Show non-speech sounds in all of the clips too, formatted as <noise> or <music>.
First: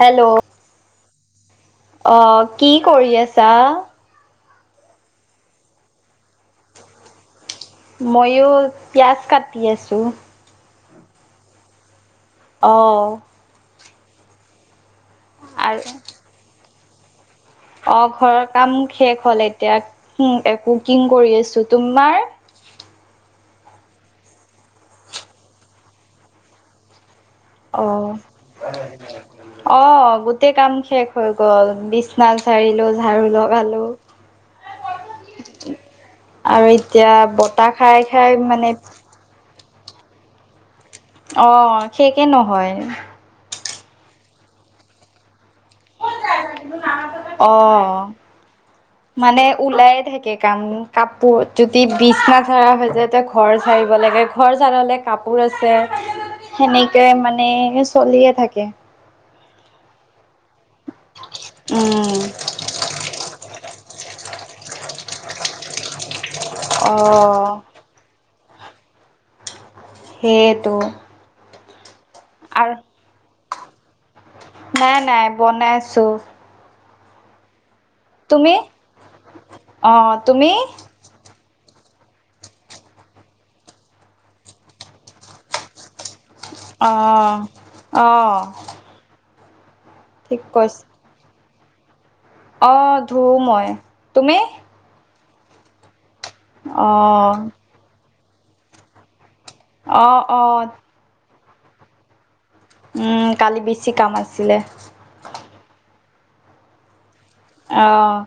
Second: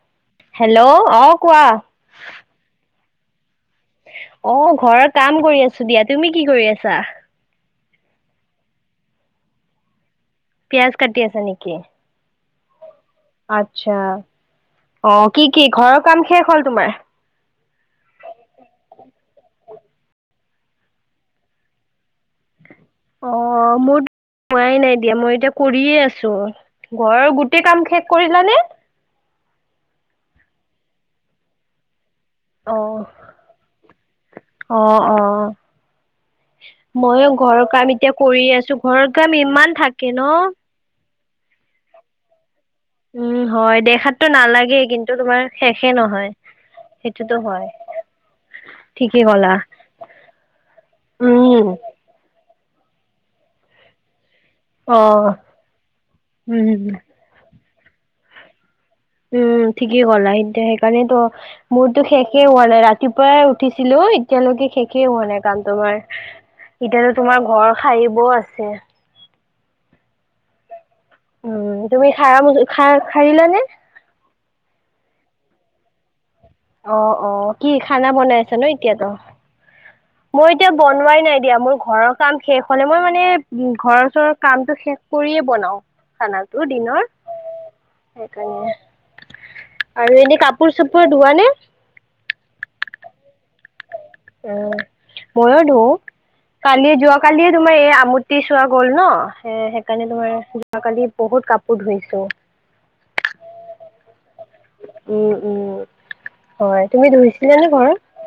Hello hello অ। কোৱা অ কি কৰি আছা? অ ঘৰ কাম কৰি আছো দিয়া তুমি কি কৰি আছা ময়ো পিয়াঁজ কাটি আছো পিয়াঁজ কাটি আছা নেকি অহ আচ্ছা অ কি কি আৰু ঘৰৰ কাম শেষ হল তোমাৰ অ ঘৰৰ কাম শেষ হল এতিয়া একো কুকিং কৰি আছো তোমাৰ অ মোৰ হোৱাই নাই দিয়া মই এতিয়া কৰিয়ে আছো ঘৰৰ গোটেই অ কাম শেষ কৰিল নে অ গোটেই কাম শেষ হৈ গল বি ধান অ জাৰিলো ঝাৰু লগালো অ অ আৰু এতিয়া ময়ো ঘৰৰ বতাহ কাম খাই এতিয়া খাই কৰি আছো মানে ঘৰৰ কাম ইমান থাকে ন অ শেষৰ নহয় উম হয় দে দেখাতটো নালাগেই কিন্তু তোমাৰ শেষে নহয় সেইটোতো হয় অ ঠিকেই মানে ক'লা উলাই থাকে কাম কাপোৰ উম যদি বিচনা ধৰা হৈ যে যায়‌ এতিয়া ঘৰ চাৰিব লাগে ঘৰ জাৰলে অ কাপোৰ আছে উম সেনেকে মানে চলিয়ে থাকে উম ঠিকেই ক'লা এতিয়া সেইকাৰণেই তো মোৰতো উম শেষে হোৱা নাই ৰাতিপুৱাই উঠিছ উঠিছিলো এতিয়ালৈকে শেষেই হোৱা নাই কাম তোমাৰ অ এতিয়ালো তোমাৰ ঘৰ সাৰিব আছে ছে সেইটো উম তুমি সাৰা মু আৰু সাৰিলা নে নাই নাই বনাইছো অ অ কি খানা বনাই তুমি আছা ন এতিয়াতো অ মই তুমি এতিয়া বনোৱাই নাই দিয়া মোৰ ঘৰৰ কাম শেষ হলে মই মানে উম ঘৰৰ ওচৰৰ কামটো শেষ কৰিয়ে বনাওঁ খানাটো অ দিনৰ অ সেইকাৰণে আৰু এনে কাপোৰ চাপোৰ ধোৱা নে আহ ধু মই তুমি উম ময়ো ধো অ কালি যোৱা কালিয় তোমাৰ এই আমূতি চোৱা গ'ল ন এ অ সেইকাৰণে তোমাৰ অ যোৱা কালি বহুত কাপোৰ ধুইছো উম কালি বেছি কাম আছে উম উম হয় তুমি ধুই অহ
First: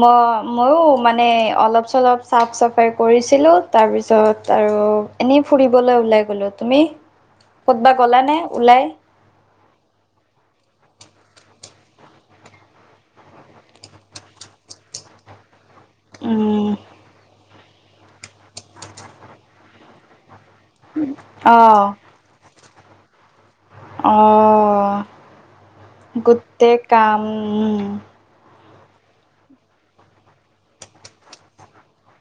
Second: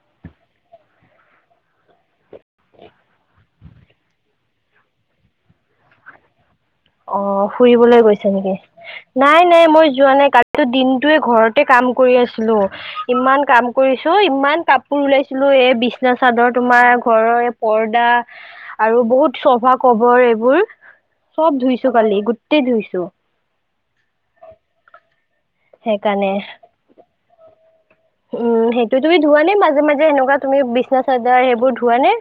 মই মই মানে অলপ চলপ চাফ চাফাই কৰিছিলোঁ তাৰপিছত আৰু এনেই ফুৰিবলৈ ওলাই গ'লোঁ অ ফুৰিবলৈ গৈছে নেকি ওলাই নাই নাই মই যোৱা নাই কালিতো দিন তো ঘৰতে কাম কৰি আছিলো ইমান কাম কৰিছো ইমান কাপোৰ ওলাইছিলো এ বিচনা চাদৰ উম তোমাৰ ঘৰৰ এই পৰ্দা আৰু বহুত চভা কভাৰ এইবোৰ চব অ', ধুইছো কালি গোটেই ধুইছো। অ সেইকাৰণে গোটেই কাম উম উম সেইটো তুমি ধোৱা নে মাজে মাজে এনেকুৱা তুমি বিচনা চাদৰ সেইবোৰ ধুৱা নে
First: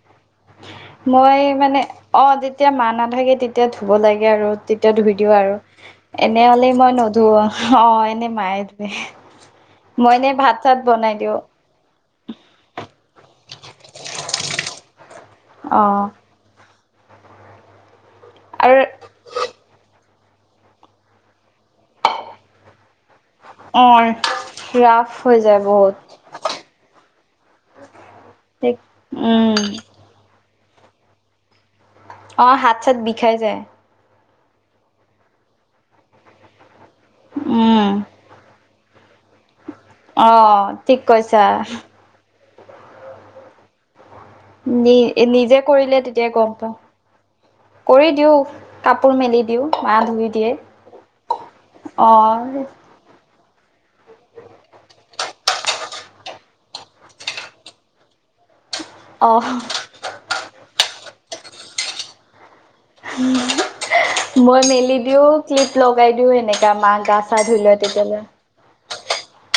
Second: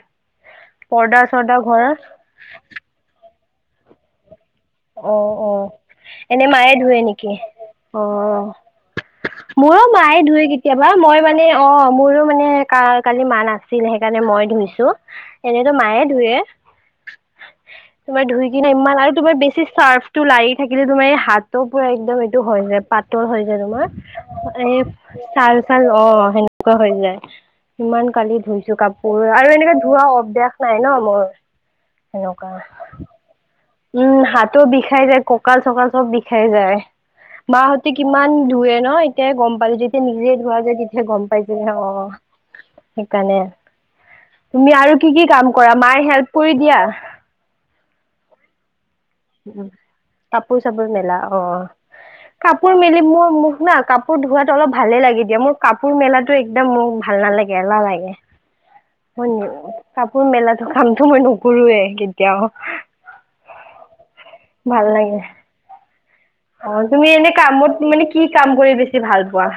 পৰ্দা মই চৰ্দা মানে ঘৰৰ অ যেতিয়া মা নাথাকে তেতিয়া ধুব লাগে আৰু। তেতিয়া ধুই দিওঁ অ', আৰু অ', এনে মায়ে হলেই মই ধুৱে নুধো নেকি? অ এনে মায়ে ধুৱে। মইয়ো মই মায়ে এনে ধুৱে ভাত চাত কেতিয়াবা বনাই মই দিওঁ মানে অহ মোৰো মানে কালি মা নাছিল সেইকাৰণে মই ধুইছো এনেতো মায়ে অ', ধুৱে। তোমাৰ ধুই কিনে ইমান আৰু তোমাৰ বেছি চাৰ্ফ টো লাৰি থাকিলে তোমাৰ এই হাতো পোৰা একদম এইটো হয় যায় পাত পাতল হৈ যায় তোমাৰ অ', এ ৰাফ হৈ ছাল যায় ছাল বহুত অ সেনেকুৱা হৈ যায়। সিমান কালি ধুইছো ঠিক কাপোৰ আৰু উম এনেকে ধোৱা অভ্যাস নাই ন মোৰ। অ সেনেকুৱা হাত চাত বিষাই যায়। উম হাতো বিষাই যায় ককাল চকাল চব বিষাই যায় উম মাহঁতে কিমান ধুৱে। ন এতিয়াই গম পালো যেতিয়া নিজে অ ধোৱা যায় ঠিক তেতিয়া গম পাই কৈছা যে অ- সেইকাৰণে - তুমি আৰু নি কি কি কাম নিজে কৰা কৰিলে মায়ে তেতিয়া হেল্প গম কৰি পাওঁ দিয়া- কৰি দিওঁ কাপোৰ মেলি উ দিওঁ মা ধুই দিয়ে কাপোৰ চাপোৰ মেলা অ অ কাপোৰ মেলি মোৰ না কাপোৰ ধোৱাতো অলপ ভালে লাগে দিয়া মোৰ কাপোৰ মেলাটো একদম মোৰ ভাল নালাগে এলাহ লাগে- অ হয় কাপোৰ মেলা কামটো মই নকৰোৱে কেতিয়াও- মই ভাল মেলি লাগে দিও ক্লিপ লগাই দিওঁ- অ তুমি এনে কামত মানে কি কাম কৰি বেছি ভাল পোৱা?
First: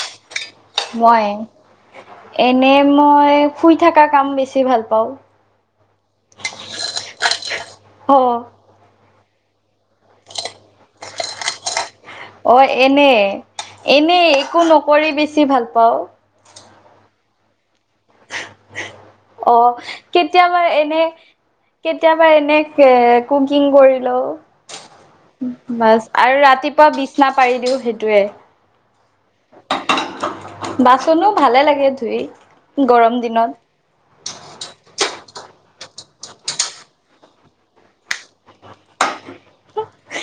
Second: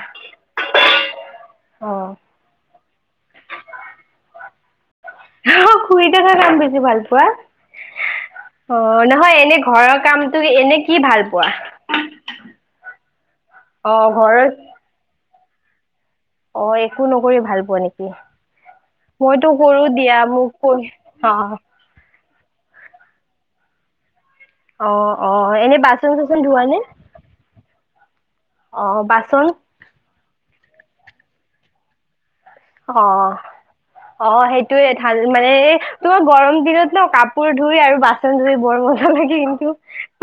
মই অ এনে মই শুই থকা কাম বেছি ভাল পা- অ শুই থকা কাম বেছি ভাল পোৱা। অ- নহয় এনে ঘৰৰ কামটো এনে কি ভাল পোৱা? অ এনে অ এনে ঘৰৰ একো নকৰি বেছি ভাল পাওঁ। অ একো নকৰি ভাল পোৱা নেকি মইতো অ কৰো দিয়া মোক কেতিয়াবা কৈ এনে অ কেতিয়াবা এনে এ কুকিং কৰি ল অ অ এনে বাছ বাচন আৰু চাচন ধোৱা নে ৰাতিপুৱা বিছনা পাৰি দিও সেইটো - অ বাচন- বাচনো ভালে লাগে ধুই। অ গৰম দিনত অ সেইটোয়ে। ভাল মানে তোমাৰ গৰম দিনত ন কাপোৰ ধুই আৰু বাচন ধুই বৰ মজা লাগে কিন্তু।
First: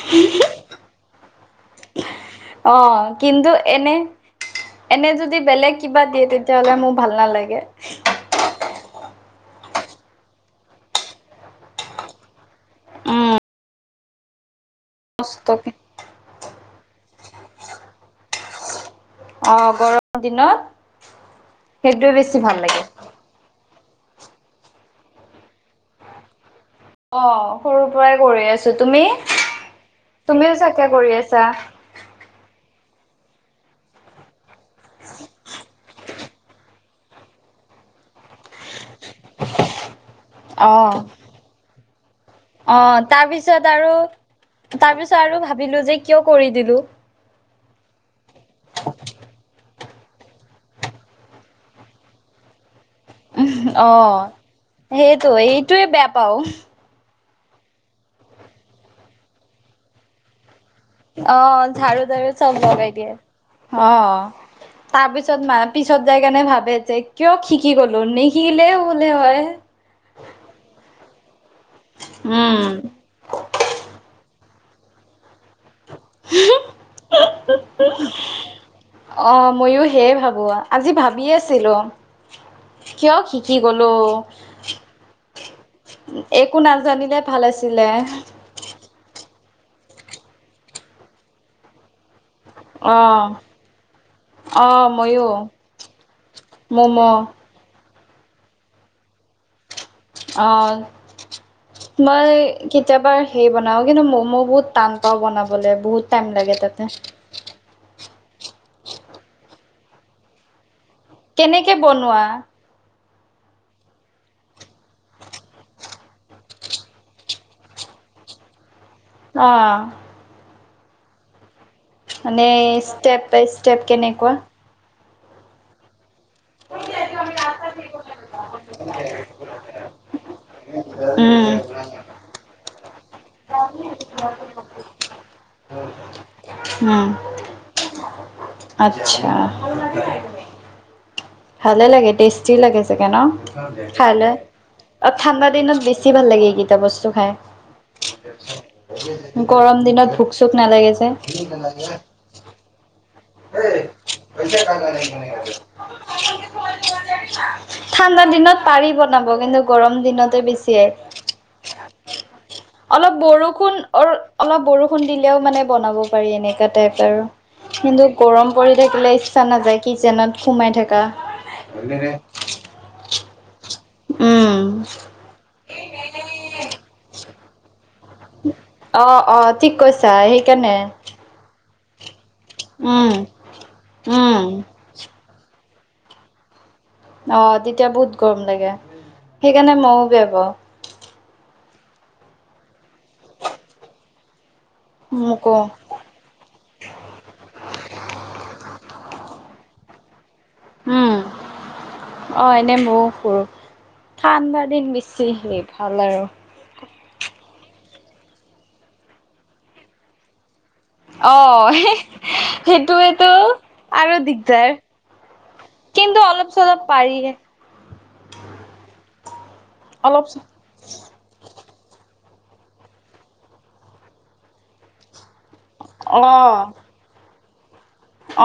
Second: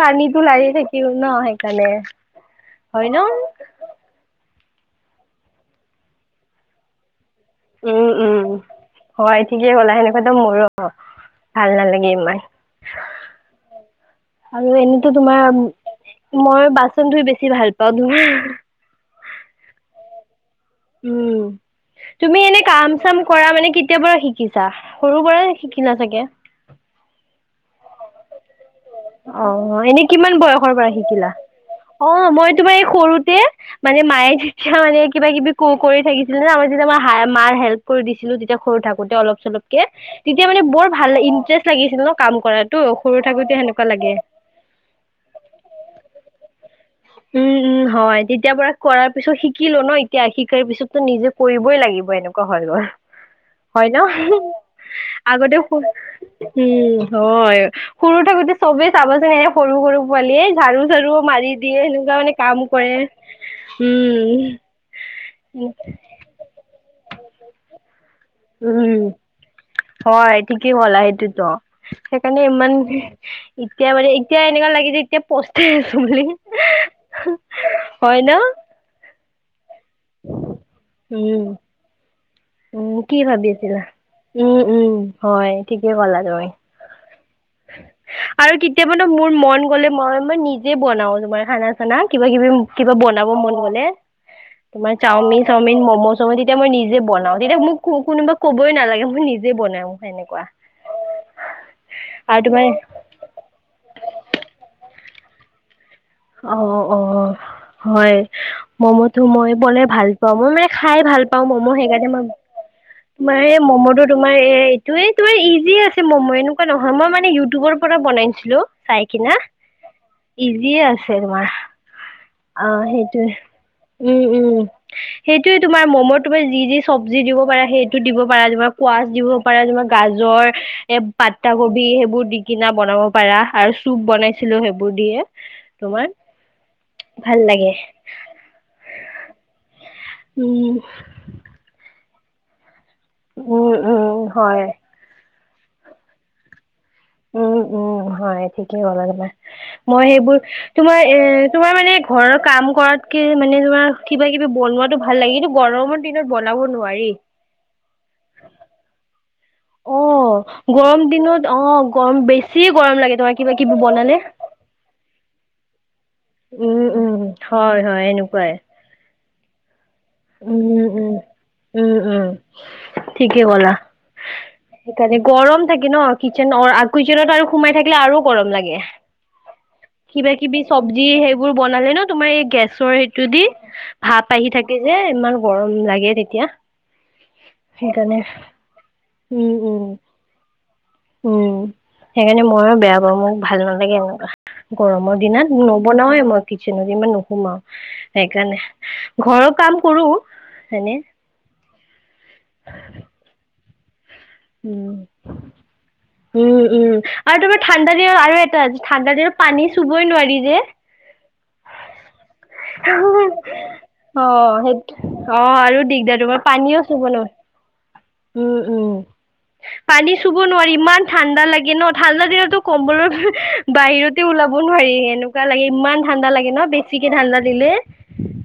পানীতো লাগি থাকিল ন সেইকাৰণে। অ হয় ন কিন্তু এনে এনে যদি বেলেগ কিবা দিয়ে তেতিয়াহলে মোৰ ভাল নালাগে। উম উম হয় ঠিকেই কলা সেনেকুৱাটো মোৰো ভাল নালাগে ইমান। উম আৰু এনেইতো তোমাৰ কষ্টকে মই বাচন ধুই বেছি ভাল পাওঁ কিন্তু - অ গৰম দিনত। উম সেইটোৱে বেছি তুমি ভাল এনে লাগে কাম চাম কৰা মানে কেতিয়া পৰা শিকিছা সৰু পৰাই শিকিলা চাগে! অ সৰুৰ পৰাই কৰি আছো। তুমি অ এনেই কিমান তুমিও বয়সৰ চাগে পৰা কৰি শিকিলা আছা অ মই তোমাৰ সৰুতে মানে মায়ে যেতিয়া মানে কিবা কিবি কো কৰি থাকিছে- ন আমি যেতিয়া আমাৰ মাৰ হেল্প কৰি দিছিলো তেতিয়া সৰু থাকোতে অলপ চলপকে তেতিয়া মানে অ বৰ ভাল ইণ্টাৰেষ্ট লাগিছিল ন কাম অ কৰাতো সৰু থাকোতে তাৰপিছত সেনেকে - আৰু তাৰ পিছত আৰু ভাবিলো যে কিয় কৰি দিলোঁ। উম'-উম', হয়। তেতিয়াৰ পৰা কৰাৰ পিছত শ শিকিলো এতিয়া শিকাৰ পিছতো নিজে কৰিবই লাগিব এনেকুৱা হয় গল। হয় অ ন? সেইটো আগতেও এইটোৱে বেয়া পাও উম হয় সৰু থাকোতে চবেই চাবা চোন সৰু-সৰু পোৱালীয়ে ঝাৰু চৰু অ মাৰি দিয়ে ঝাৰু এনেকুৱা ঝাৰু মানে চব কাম লগাই কৰে দিয়ে অ', উম তাৰ পিছত ম পিছত যাই কাৰণে ভাব কিয় শিকি গলো ন উম', হয়। ঠিকেই ক'লা সেইটো সেইকাৰণে উম ইমান এতিয়া মানে এতিয়া এনেকুৱা লাগে যে এতিয়া <unintelligible> হয় ন? অ', ময়ো সেয়ে ভাবো আজি ভাবি আছিলোঁ। হয়। উম', কি ভাবি আছিলা? উম'-উম', হয়, ঠিকেই ক'লা তুমি। একো নাজানিলে ভাল আছিলে আৰু কেতিয়াবা ন মোৰ মন গ'লে মই মনে নিজে বনাও তোমাৰ খানা চানা। কিবা-কিবি, কিবা অ বনাব মন গলে। অ তোমাৰ ময়ো চাওমিন-চাওমিন ম'ম'-চ'ম' তেতিয়া মই মম' নিজে বনাওঁ তেতিয়া মোক কোনোবা ক'বই নালাগে মই নিজে বনাও। সেনেকুৱা অ', মই আৰু তোমাৰ কেতিয়াবা হেই বনাও কিন্তু ম'ম' বহুত টান পাওঁ বনাবলৈ বহুত টাইম লাগে তাতে অ'-অ', হয়, ম'ম'তো মই বলে ভাল পোৱা মই মানে খাই ভাল পাওঁ ম'ম' কেনেকে সেইকাৰণে মই বনোৱা তোমাৰ এই ম'ম' তো তোমাৰ এ এইটোয়ে তোমাৰ ইজি আছে ম'ম' এনেকুৱা নহয় মই মানে ইউটিউবৰ পৰা বন ছিলো চাই কিনা, অ ইজিয়ে আছে তোমাৰ। মানে অ', ষ্টেপ সেইটোয়ে বাই ষ্টেপ কেনেকুৱা উম'-উম', সেইটোয়ে তোমাৰ ম'ম'ত তমাৰ যি-যি চব্জি দিব পাৰা সেইটো দিব পাৰা তোমাৰ কোৱাচ দিব পাৰা তোমাৰ গাজৰ এ আটা উম কবি সেইবোৰ দি কিনা বনাব পাৰা আৰু চুপ বনাইছিলো সেইবোৰ দিয়ে তোমাৰ। উম ভাল লাগে। আচ্ছা। উম'। ভালে লাগে টেষ্টি লাগে চাগে ন উম উম খাইলে? হয় অ, ঠাণ্ডাত দিনত বেছি ভাল লাগে এই কিতা বস্তু। খাই উম'-উম', হয় ঠিক কলা তোমাৰ গৰম মই দিনত ভোক এইবোৰ চোক নালাগে তোমাৰ যে এ তোমাৰ মানে ঘৰৰ কাম কৰাতকে মানে তোমাৰ কিবা কিবি বনোৱাটো ভাল লাগে কিন্তু গৰমৰ দিনত বনাব নোৱাৰি <unintelligible> ঠাণ্ডা দিনত পাৰি বনাব কিন্তু গৰম অ' দিনতে বেছিয়ে। গৰম দিনত অ' গৰম বেছি গৰম লাগে অলপ তোমাৰ কিবা বৰষুণ কিবি বনালে। অ-অলপ বৰষুণ দিলেও মানে বনাব পাৰি এনেককাা উম, টাইপ উম, আৰু হয়, হয়, কিন্তু গৰম এনেকুৱাই। পৰি থাকিলে ইচ্ছা নাযায়। কিচেনত সোমাই উম, থকা। উম, উম, উম, ঠিকে ক'লা। উম সেইকাৰণে গৰম থাকে ন কিচেন? কিচেনত আৰু সোমাই থাকে আৰু গৰম লাগে অ', অ', ঠিক কৈছা কিবা-কিবি সেইকাৰণে চবজি সেইবোৰ তোমাৰ এই গেছৰ উম, এইটো দি ভাপ উম। আহি থাকে। এ ইমান গৰম লাগে তেতিয়া। অ', তেতিয়া বহুত সেইকাৰণে গৰম লাগে উম, সেইকাৰণে উম। ময়ও বেয়া পাওঁ। উম সেইকাৰণে ময়ো বেয়া পাওঁ মোক ভাল নালাগে এনেকুৱা। গৰমৰ মোকো দিনত নবনাওে মই কিচেনত ইমান নোসোমাও সেইকাৰণে ঘৰৰ কাম কৰু এনে। উম। অ', এনে ময়ো কৰু ঠাণ্ডা দিন উম বেছি হেৰি ভাল আৰু। উম উম আৰু তোমাৰ ঠাণ্ডা দিনত আৰু এটা আ ঠাণ্ডা দিনত পানী চুবই নোৱাৰি যে। অ', সেইটোৱেতো। আৰু অ', দিগদাৰ সেইটো অ', আৰু কিন্তু দিগদাৰ তোমাৰ অলপ পানীও চলপ পাৰি চুবলৈ উম'-উম', পানী অলপ চুব নোৱাৰি ইমান ঠাণ্ডা লাগে ন? ঠাণ্ডা দিনতো কম্বলৰ বাহিৰতে ওলাব নোৱাৰি এনেকোৱা <unintelligible> লাগে ইমান ঠাণ্ডা লাগে অ', ন বেছিকে ঠাণ্ডা দিলে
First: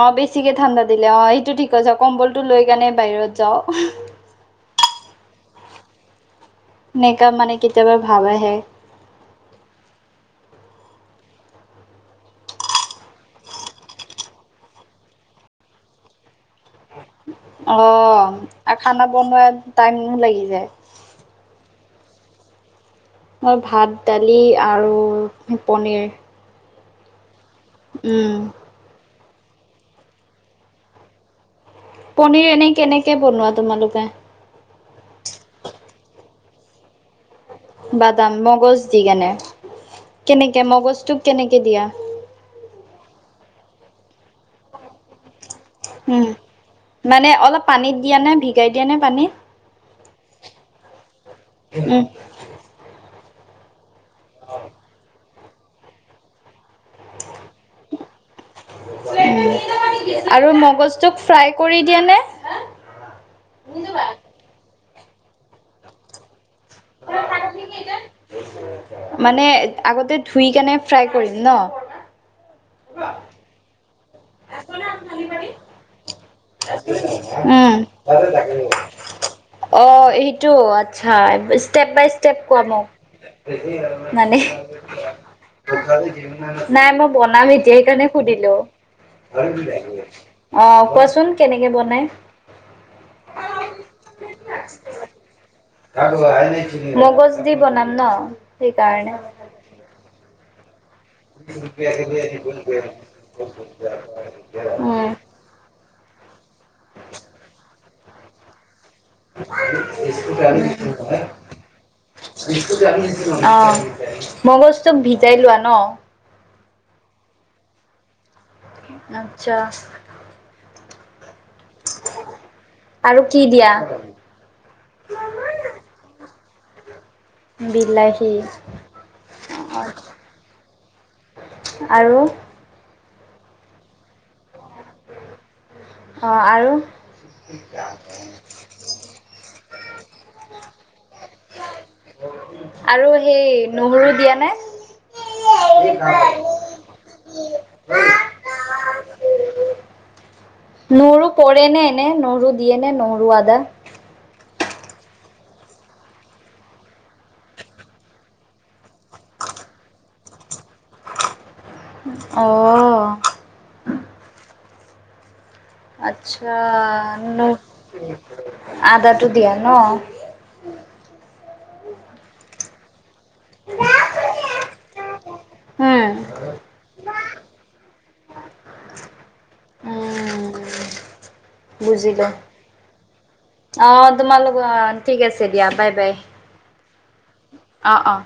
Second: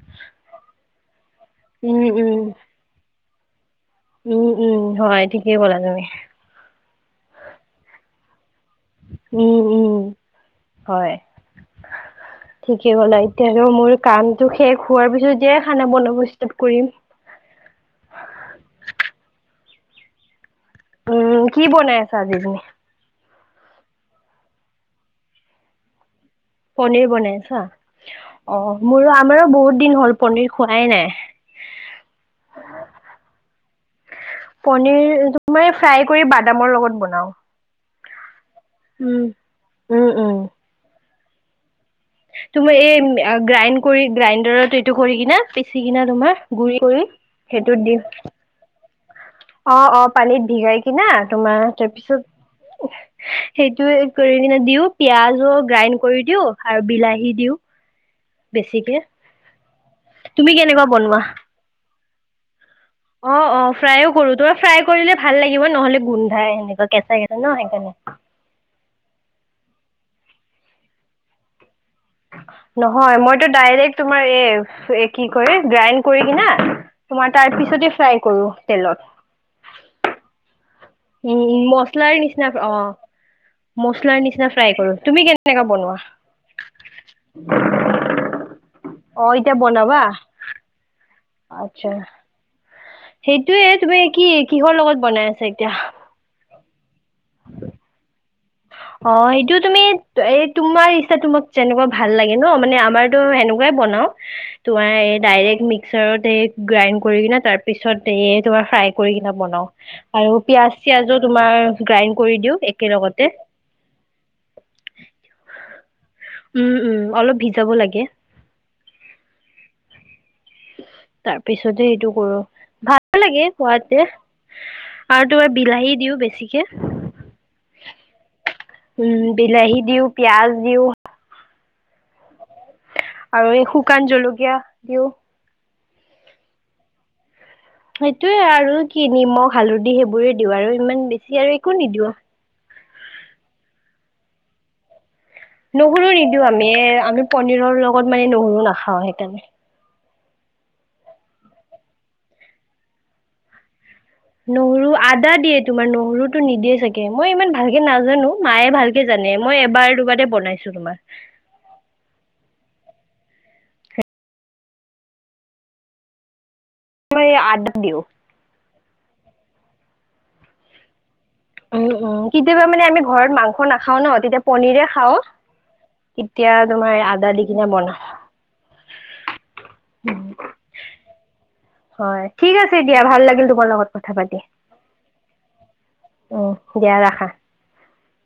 অ বেছিকে ঠাণ্ডা দিলে অ সেইটো ঠিক আছে উম কম্বল উম টো লৈ কেনে বাহিৰত যাও <unintelligible> উম উম হয় ঠিকেই কলা তুমি নেক মানে কিতিয়াবা ভাব আহে উম উম হয় ঠিকেই গ'ল এতিয়া আৰু মোৰ কামটো শেষ হোৱাৰ পিছতয়ে খানা বন বস্তত কৰিম <unintelligible> অ আৰু খানা বনোৱাত টাইম লাগি যায় উম কি বনাই আজি <unintelligible> ম ভাত দালি আৰু পনীৰ পনীৰ বনাইছা উম, অ মোৰো আমাৰো বহুত দিন হ'ল পনিৰ খোৱাই নাই পনিৰ এনে কেনেকে বনোৱা তোমালোকে পনিৰ মই ফ্ৰাই কৰি বাদামৰ লগত বনাও বাদাম মগজ দি উম কেনে। উম উম কেনেকে মগজটোক কেনেকে দিয়া? তোমাৰ এই গ্ৰাইণ্ড কৰি গ্ৰাইণ্ডাৰত এইটো কৰি কিনে পি- <unintelligible> চি কিনা উম, তোমাৰ গুৰি কৰি মানে অলপ সেইটোত পানীত দিম। দিয়া নে ভিগাই দিয়া নে পানীত? অ অ পানীত ভিগাই কিনা তোমাৰ উম, তাৰপিছত <unintelligible> সেইটো কৰি কিনে দিও, পিয়াজো গ্ৰাইণ্ড কৰি দিও আৰু বিলাহী দিও। বেছিকে তুমি আৰু কেনেকুৱা বনোৱা মগজটোক ফ্ৰাই কৰি দিয়ে নে? <unintelligible> অ অ ফ্ৰাইও কৰো, তোমাৰ ফ্ৰাই কৰিলে ভাল লাগিব নহলে গোন্ধাই এনে। কেঁচা কেচা ন সেইকাৰণে। মানে আগতে ধুই কেনে ফ্ৰাই কৰিম ন? নহয় মইতো ডাইৰেক্ট তোমাৰ এ কি কৰি গ্ৰাইণ্ড কৰি কিনে তোমাৰ তাৰ উম। পিছতে ফ্ৰাই কৰো তেলত। আ উম ষ্টেপ বাই মচলাৰ ষ্টেপ নিচিনা কোৱা অ মোক। মচলাৰ মানে নিচিনা ফ্ৰাই কৰো তুমি কেনেকা বনোৱা নাই মই বনাম এতিয়া সেইকাৰণে সুধ- দিলো। অ এতিয়া বনাবা অ কোৱাচোন কেনেকে আচ্ছা বনাই? সেইটোয়ে তুমি কি কিহৰ লগত বনাই আছা এতিয়া? মগজ দি বনাম ন? অ সেইকাৰণে। সেইটো তুমি এ তোমাৰ তোমাক যেনেকুৱা ভাল লাগে ন মানে আমাৰতো এনেকুৱাই বনাও, তোমাৰ উম। এই ডাইৰেক্ট মিক্সাৰত এই <unintelligible> গ্ৰাইণ্ড কৰি কিনে, তাৰ পিছত এই তোমাৰ ফ্ৰাই বনাও। আৰু পিয়াজ চিয়াজোও তোমাৰ গ্ৰাইড কৰি দিও একেলগতে। <unintelligible> অ মগজ তোক ভিজাই লোৱা ন? উম উম অলপ ভিজাব লাগে। আতচ্ছা। তাৰ পিছতে সেইটো কৰো, ভাল আৰু কি লাগে দিয়া? খোৱাতে। আৰু তোমাৰ বিলাহী দিও বেছিকে। বিলাহী উম বিলাহী দিও, পিয়াজ দিওঁ, আৰু আৰু এই শুকান জলকীয়া দিও। অঁ আৰু সেইটোৱে আৰু কি নিমখ হালধি সেইবোৰে দিওঁ আৰু ইমান বেছি আৰু একো নিদিওঁ। আৰু সেই নহৰু দিয়া নে? নহৰু নিদিও আমি আমি পনীৰৰ লগত মানে নহৰু নাখাওঁ সেইকাৰণে। <unintelligible> নৰু পৰে নে এনে নহৰু দিয়ে নে নহৰু আদা? <unintelligible> নহৰু আদা দিয়ে, তোমাৰ নহৰুতো নিদিয়ে চাগে মই ইমান ভালকে নাজানো মায়ে ভালকে জানে। মই এবাৰ দুবাৰে বনাইছো তোমাৰ। অ'। আচ্ছা, মই ন আদা দিওঁ আদাটোটো। দিয়া ন? উম উম কেতিয়াবা মানে আমি। ঘৰত মাংস নাখাও ন, তেতিয়া পনিৰে খাওঁ। উম, তেতিয়া তোমাৰ আদা কিনে মনা। উম হয় বুজিলো। ঠিক আছে দিয়া ভাল লাগিল তোমাৰ লগত অ' কথা পাতি। তোমালোক অ' ঠিক আছে দিয়া দিয়া ৰাখা। অঁ অঁ।